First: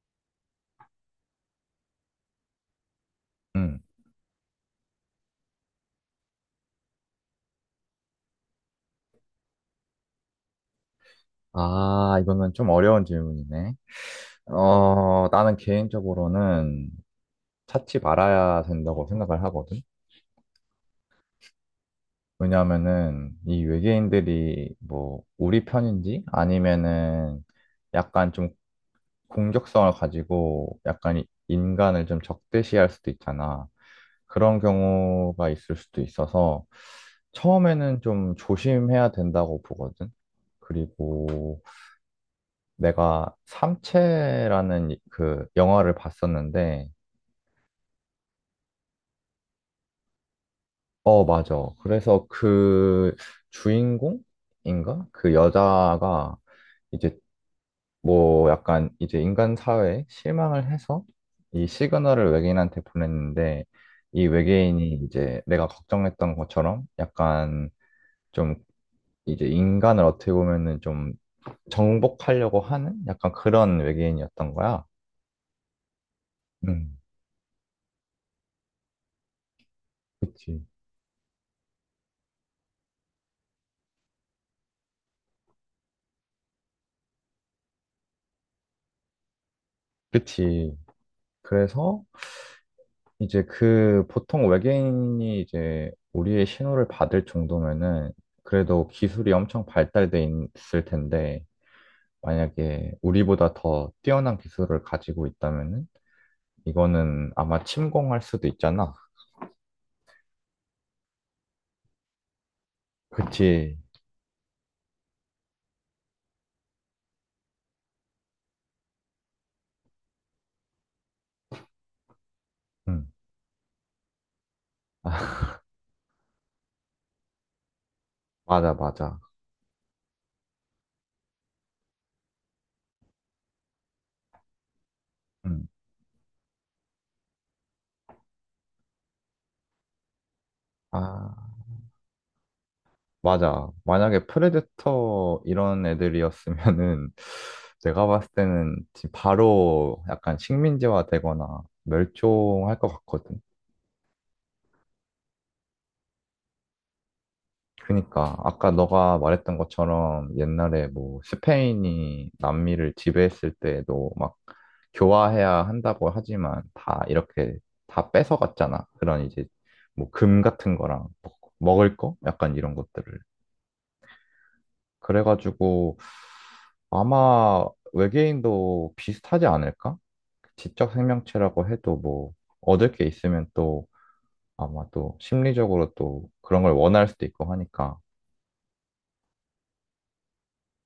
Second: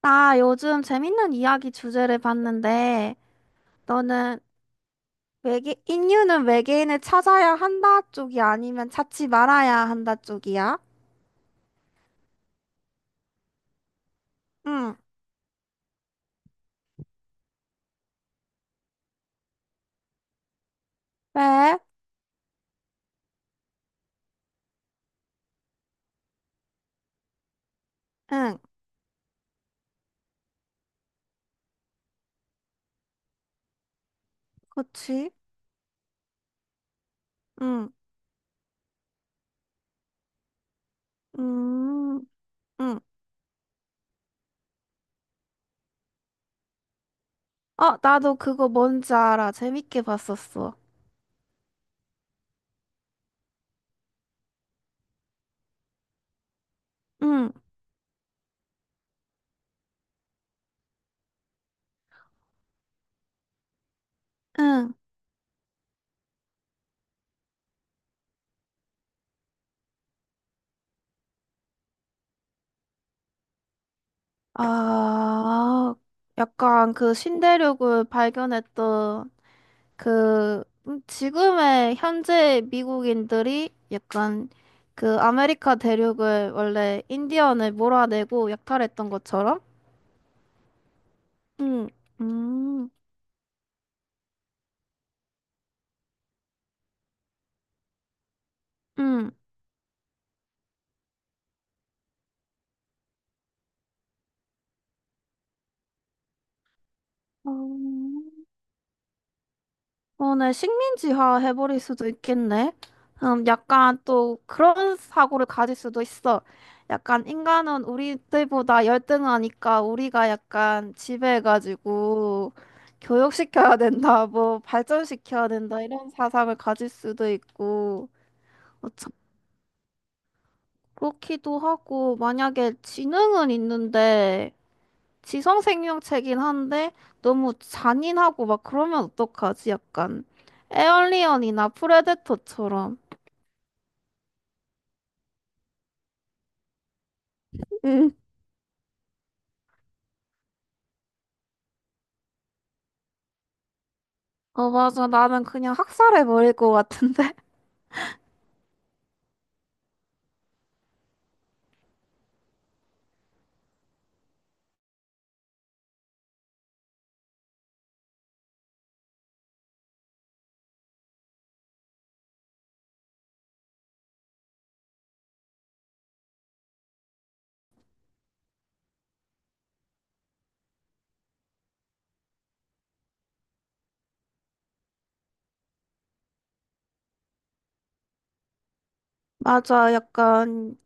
나 요즘 재밌는 이야기 주제를 봤는데, 음. 너는 외계, 인류는 외계인을 찾아야 한다 쪽이 아니면 찾지 말아야 한다 쪽이야? 아, 이거는 좀 어려운 질문이네. 응, 나는 개인적으로는 찾지 말아야 된다고 생각을 하거든. 왜? 왜냐하면은 이 외계인들이 뭐 우리 편인지 아니면은 약간 좀 응, 공격성을 가지고 약간 인간을 좀 적대시할 수도 있잖아. 그런 그치? 경우가 있을 수도 있어서 응, 처음에는 좀 조심해야 된다고 보거든. 그리고 음, 응. 내가 삼체라는 그 영화를 봤었는데, 어, 나도 그거 뭔지 알아. 재밌게 봤었어. 어, 맞아. 그래서 그 주인공인가? 그 여자가 이제 응, 뭐 약간 이제 인간 사회에 실망을 해서 이 시그널을 외계인한테 보냈는데, 이 외계인이 응. 이제 내가 걱정했던 것처럼 약간 좀 이제 인간을 어떻게 보면은 좀 정복하려고 하는 약간 그런 외계인이었던 거야. 아, 약간 음, 그 신대륙을 발견했던 그치. 그 지금의 현재 미국인들이 약간 그 아메리카 대륙을 원래 인디언을 몰아내고 약탈했던 것처럼 그치. 응 그래서 음, 이제 그 보통 외계인이 이제 우리의 신호를 받을 정도면은 그래도 음. 기술이 엄청 발달돼 있을 텐데 만약에 우리보다 더 뛰어난 기술을 가지고 있다면은 이거는 어, 아마 침공할 수도 있잖아. 어, 네, 식민지화 해버릴 수도 있겠네. 그치? 약간 또 그런 사고를 가질 수도 있어. 약간 인간은 우리들보다 열등하니까 우리가 약간 지배해가지고 응. 교육시켜야 된다, 뭐 아, 발전시켜야 된다, 이런 사상을 가질 수도 있고. 맞아, 어, 참, 맞아. 그렇기도 하고, 만약에 지능은 있는데, 지성 응. 생명체긴 한데 너무 잔인하고 막 그러면 어떡하지? 약간 아, 에얼리언이나 프레데터처럼. 맞아. 만약에 프레데터 이런 애들이었으면은 내가 응. 봤을 때는 바로 약간 식민지화 되거나 멸종할 것 같거든. 어, 맞아. 나는 그냥 학살해버릴 것 같은데. 그니까 아까 너가 말했던 것처럼 옛날에 뭐 스페인이 남미를 지배했을 때에도 막 교화해야 한다고 하지만 다 이렇게 다 뺏어갔잖아. 그런 이제 뭐 금 같은 거랑 먹을 거? 약간 이런 것들을. 그래가지고 아마 외계인도 비슷하지 않을까? 지적 생명체라고 해도 뭐 얻을 게 있으면 또 아마 또 심리적으로 또 그런 걸 원할 수도 있고 하니까. 맞아. 약간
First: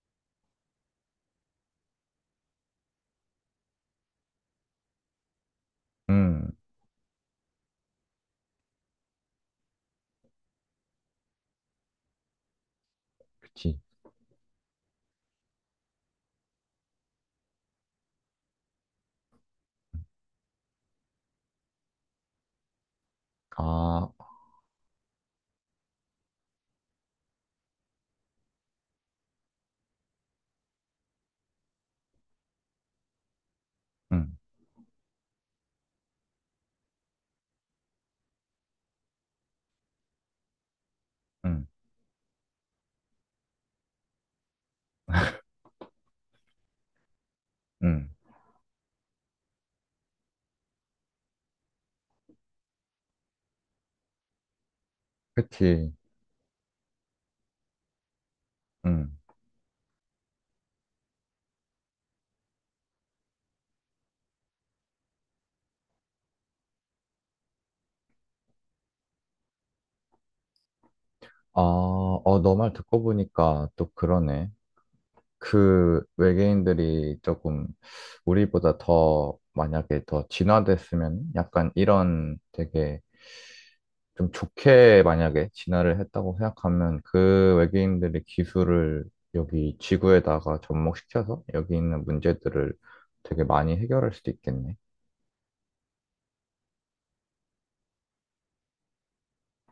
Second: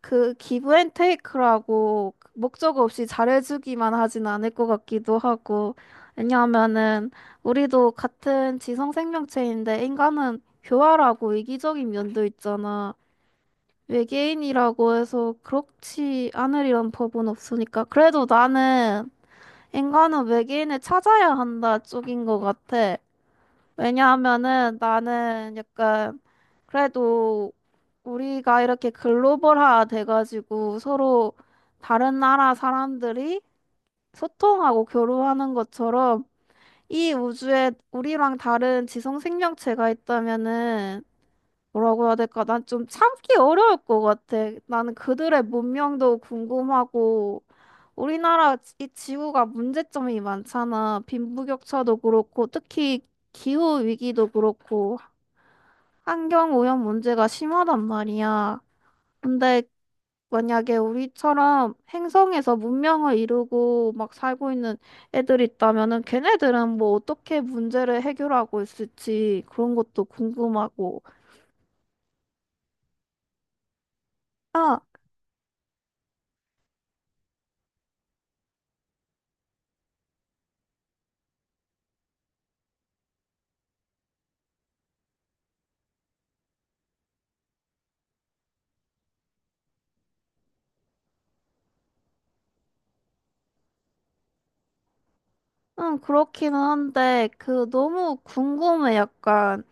그 기브 앤 테이크라고 목적 없이 잘해주기만 하진 않을 것 같기도 하고. 음, 왜냐하면은 우리도 같은 지성 생명체인데 인간은 교활하고 이기적인 면도 있잖아. 그치. 외계인이라고 해서 그렇지 않으리란 법은 없으니까. 그래도 나는 인간은 외계인을 찾아야 한다 쪽인 것 같아. 아, 왜냐하면은 나는 약간 그래도 우리가 이렇게 글로벌화 돼가지고 서로 다른 나라 사람들이 응, 소통하고 교류하는 것처럼 이 우주에 우리랑 다른 지성 생명체가 있다면은 응, 뭐라고 해야 될까? 난 좀 참기 어려울 것 같아. 나는 그들의 문명도 궁금하고, 응. 우리나라 이 지구가 문제점이 많잖아. 빈부격차도 그렇고, 특히 기후 위기도 그렇고, 그치, 환경 오염 문제가 심하단 말이야. 응. 근데 만약에 우리처럼 행성에서 문명을 이루고 막 살고 있는 애들 있다면은 걔네들은 뭐 어떻게 문제를 해결하고 있을지 그런 것도 궁금하고. 아, 어, 너 말 듣고 보니까 또 그러네. 아, 그 외계인들이 조금 우리보다 더 만약에 더 진화됐으면 약간 이런 되게 좀 좋게 만약에 진화를 했다고 생각하면 그 외계인들의 기술을 여기 지구에다가 접목시켜서 여기 있는 문제들을 되게 많이 해결할 수도 있겠네. 응, 그렇기는 한데, 그, 너무 궁금해. 약간,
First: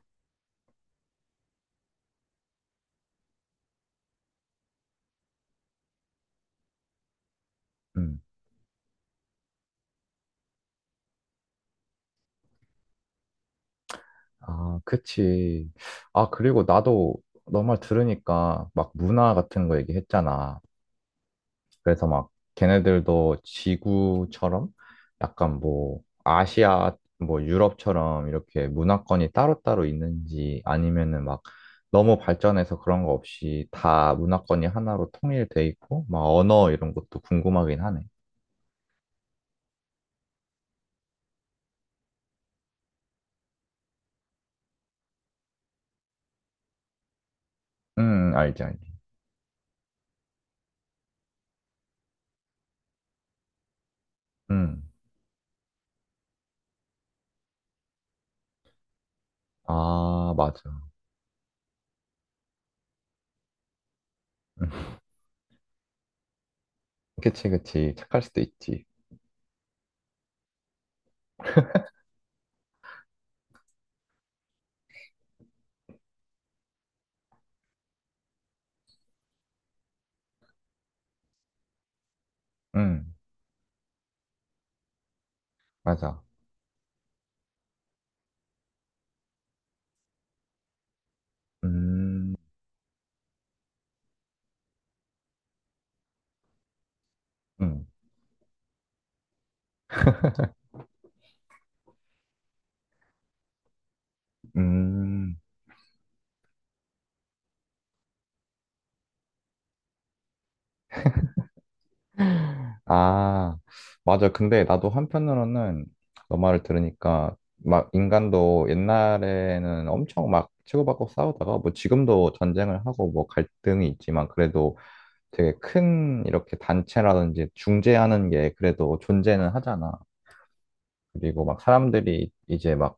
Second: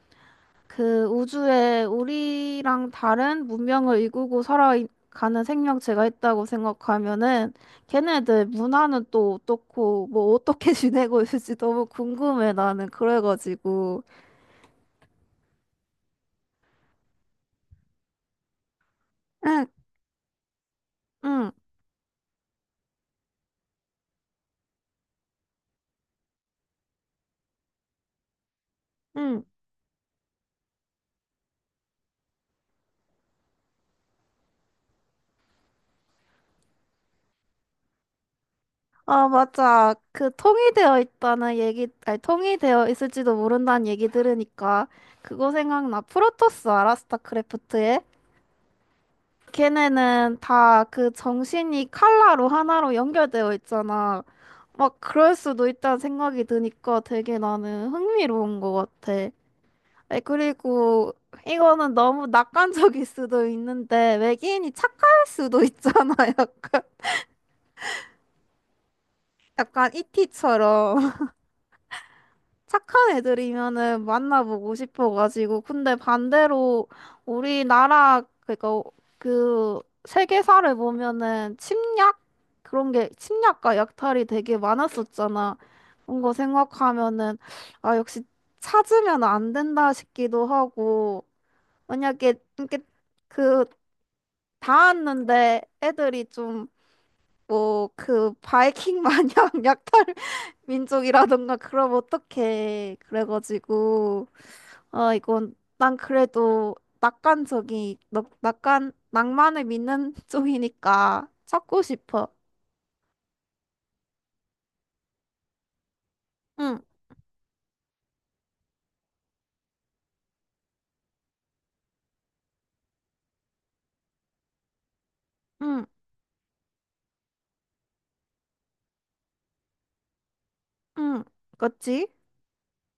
그, 우주에 우리랑 다른 문명을 이끌고 살아가는 생명체가 있다고 생각하면은, 응. 걔네들 문화는 또 어떻고, 뭐, 어떻게 지내고 있을지 너무 궁금해, 나는. 그래가지고. 아, 그치. 아, 그리고 나도 너 말 들으니까 막 문화 응, 같은 거 얘기했잖아. 응, 그래서 막 걔네들도 지구처럼 약간 뭐 아시아, 뭐 유럽처럼 이렇게 문화권이 응. 따로따로 있는지 아니면은 막 너무 발전해서 그런 거 없이 다 문화권이 하나로 통일돼 있고 막 언어 이런 것도 궁금하긴 하네. 아, 맞아. 그, 통일되어 있다는 얘기, 아니, 통일되어 있을지도 모른다는 얘기 들으니까, 그거 생각나. 프로토스 알아? 스타크래프트에? 응, 알지, 알지. 걔네는 다 그 정신이 칼라로 하나로 연결되어 있잖아. 응. 막 그럴 수도 있다는 생각이 드니까 되게 나는 흥미로운 것 같아. 에, 아, 맞아. 그리고 이거는 너무 낙관적일 수도 있는데 외계인이 착할 수도 있잖아. 약간, 그치, 그치. 착할 수도 있지. 약간 이티처럼. 착한 애들이면은 만나보고 싶어가지고. 근데 반대로 우리나라, 그니까 그 세계사를 보면은 침략? 그런 게 응, 침략과 약탈이 되게 많았었잖아. 그런 맞아. 거 생각하면은, 아, 역시 찾으면 안 된다 싶기도 하고. 음, 만약에 이렇게 그 닿았는데 애들이 좀 음, 뭐 그 바이킹 마냥 약탈 민족이라던가 그럼 어떡해. 그래가지고 아 음. 이건 난 그래도 낙관 낭만을 믿는 쪽이니까 찾고 싶어. 아, 맞아. 근데 나도 한편으로는 너 말을 응, 들으니까 막 인간도 옛날에는 엄청 막 치고받고 싸우다가 뭐 지금도 전쟁을 하고 뭐 갈등이 있지만 그래도 되게 응, 큰 이렇게 단체라든지 중재하는 게 그래도 존재는 하잖아. 응. 그리고 막 그치? 사람들이 이제 막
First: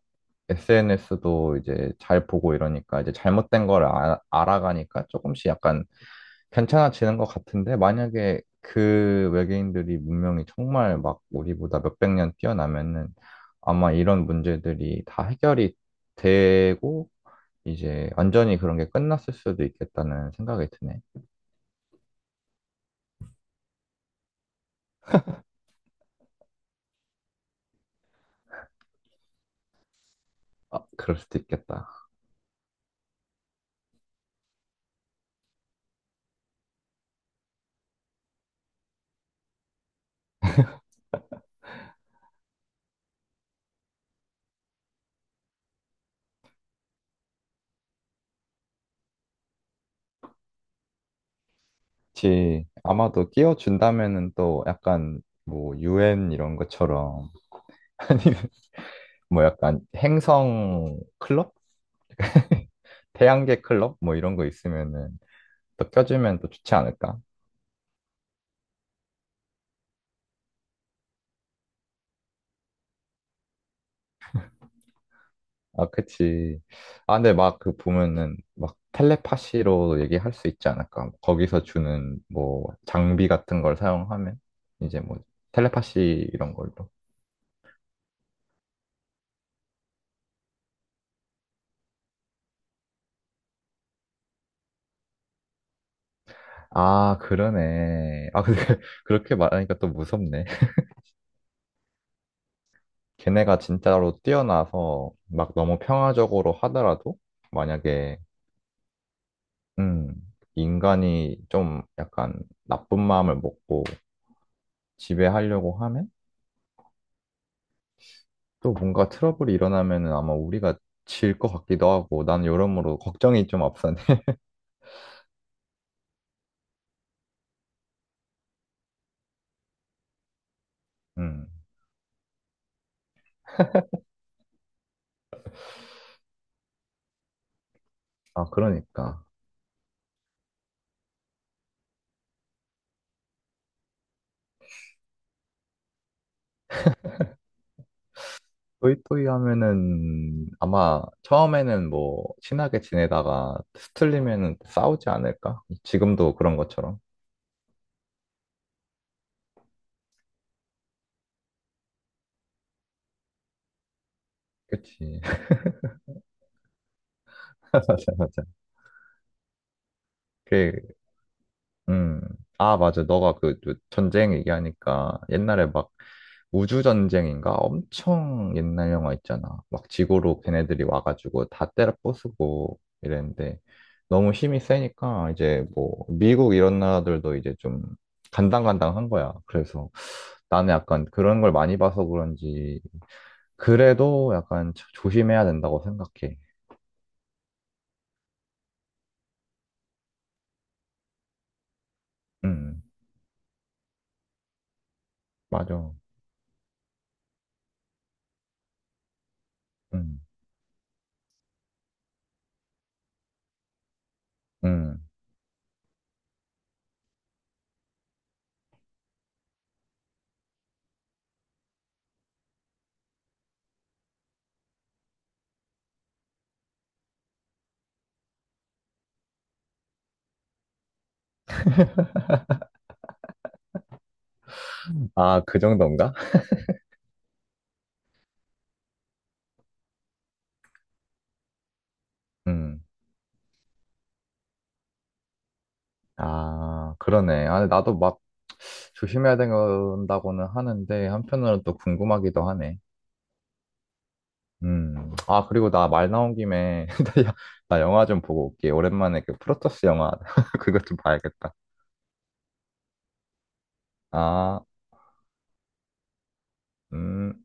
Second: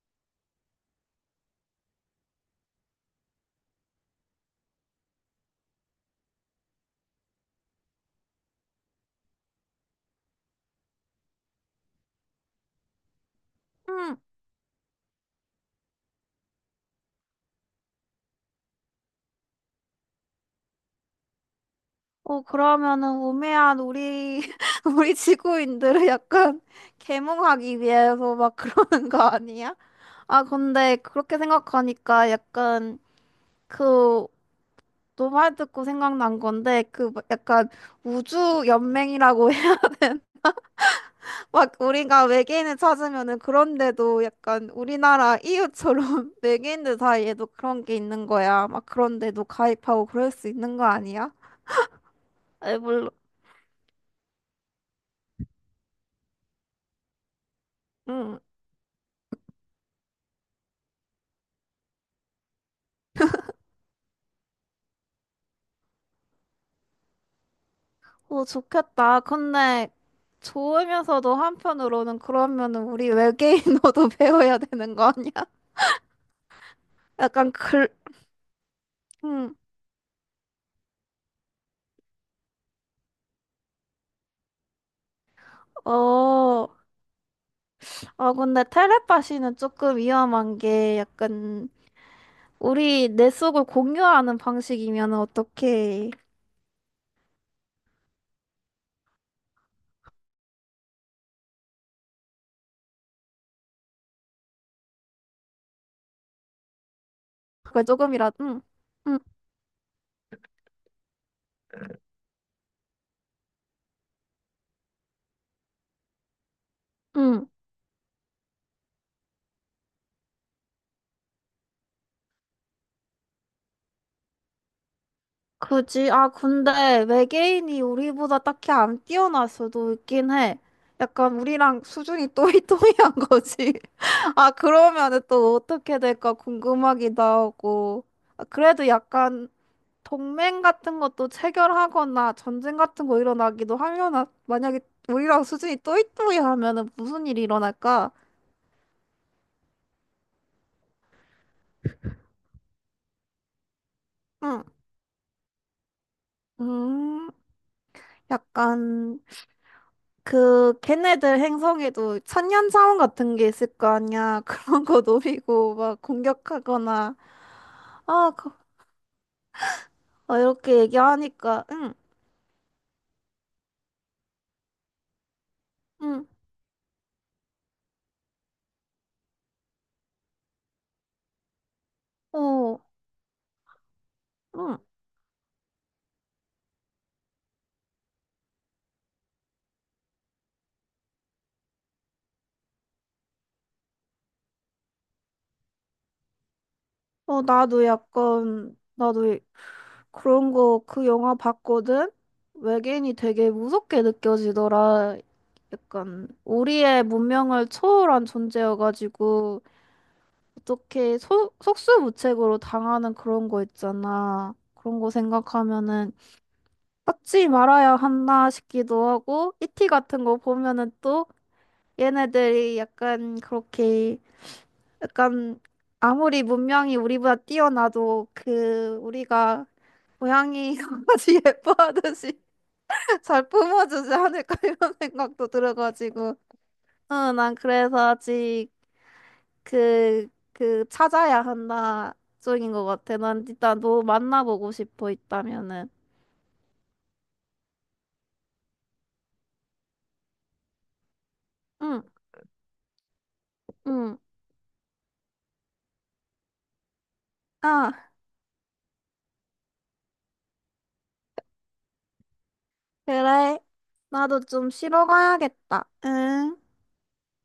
SNS도 이제 잘 보고 이러니까 이제 잘못된 걸 알아가니까 조금씩 약간 괜찮아지는 것 같은데 만약에 그 외계인들이 문명이 정말 막 우리보다 몇백 년 뛰어나면은 아마 응. 이런 문제들이 다 해결이 되고 이제 완전히 그런 게 끝났을 수도 있겠다는 생각이 드네. 어 그러면은 우매한 우리 우리 지구인들을 약간 계몽하기 위해서 막 그러는 거 아니야? 아 아, 근데 그럴 그렇게 수도 있겠다. 생각하니까 약간 그 너 말 듣고 생각난 건데 그 막 약간 우주 연맹이라고 해. 막 우리가 외계인을 찾으면은 그런데도 약간 우리나라 이유처럼 외계인들 사이에도 그런 게 있는 거야. 막 그런데도 가입하고 그럴 수 있는 거 아니야? 그치. 에 물론 아마도 끼워준다면은 또 약간 뭐 유엔 이런 것처럼 응. 아니면 뭐 약간 행성 클럽? 태양계 클럽? 뭐 이런 거 있으면은 또 껴주면 또 좋지 않을까? 오 좋겠다. 근데 좋으면서도 한편으로는 그러면은 우리 외계인어도 배워야 되는 거 아니야? 아, 그치. 아, 근데 약간 막 그 글 보면은 막 응. 텔레파시로 얘기할 수 있지 않을까? 거기서 주는 뭐 장비 같은 걸 사용하면 이제 뭐 텔레파시 이런 어. 걸로. 아, 근데 텔레파시는 조금 위험한 게 약간 우리 내 속을 공유하는 방식이면 어떻게 아, 그러네. 아, 근데 그렇게 말하니까 또 무섭네. 걔네가 진짜로 뛰어나서 막 너무 평화적으로 하더라도 그걸 만약에, 조금이라도 응, 응, 음, 인간이 좀 약간 나쁜 마음을 먹고 지배하려고 하면 응. 또 뭔가 트러블이 일어나면은 아마 우리가 질 것 같기도 하고 난 여러모로 걱정이 좀 앞서네. 그지? 아 근데 외계인이 우리보다 딱히 안 뛰어날 수도 있긴 해. 약간 음. 우리랑 수준이 또이또이한 거지. 아 그러면은 또 어떻게 될까 궁금하기도 하고. 아, 아 그래도 그러니까 약간 동맹 같은 것도 체결하거나 전쟁 같은 거 일어나기도 하려나? 만약에 우리랑 수준이 또이또이하면은 무슨 일이 일어날까? 또이또이 하면은 아마 처음에는 뭐 친하게 지내다가 스틀리면은 응. 싸우지 않을까? 지금도 그런 것처럼. 음. 약간 그 걔네들 행성에도 천년 자원 같은 게 있을 거 아니야. 그런 거 그치. 노리고 막 공격하거나 맞아 아, 맞아. 그, 아, 이렇게 그 얘기하니까 응, 음. 아, 맞아. 너가 그그 전쟁 얘기하니까 옛날에 막 응, 우주전쟁인가? 엄청 옛날 영화 있잖아. 막 지구로 걔네들이 와가지고 다 때려 어, 부수고 이랬는데 너무 힘이 응, 세니까 이제 뭐 미국 이런 나라들도 이제 좀 간당간당한 거야. 그래서 나는 약간 그런 걸 많이 봐서 그런지 그래도 약간 조심해야 된다고 생각해. 어, 나도 약간 나도 이- 그런 거 그 영화 봤거든. 음, 외계인이 되게 무섭게 느껴지더라. 맞아. 약간 우리의 문명을 초월한 존재여가지고. 음, 어떻게 속수무책으로 당하는 그런 거 있잖아. 그런 음. 거 생각하면은 받지 말아야 한다 싶기도 하고 이티 같은 거 보면은 또 얘네들이 약간 그렇게 약간 아무리 문명이 우리보다 뛰어나도 그 우리가 고양이 강아지 예뻐하듯이 잘 품어주지 않을까 이런 아, 생각도 그 정도인가? 들어가지고 응, 난 그래서 아직 그, 그, 찾아야 한다, 쪽인 음. 것 같아. 난 일단 너 만나보고 싶어, 있다면은. 아, 그러네. 아, 나도 막 조심해야 된다고는 하는데, 한편으로는 또 응, 궁금하기도 하네. 응. 음. 아, 그리고 나 말 나온 김에, 나 나 영화 아, 좀 보고 올게. 오랜만에 그 프로토스 영화, 그것 좀 봐야겠다. 그래. 나도 아, 좀 쉬러 가야겠다. 응. 음.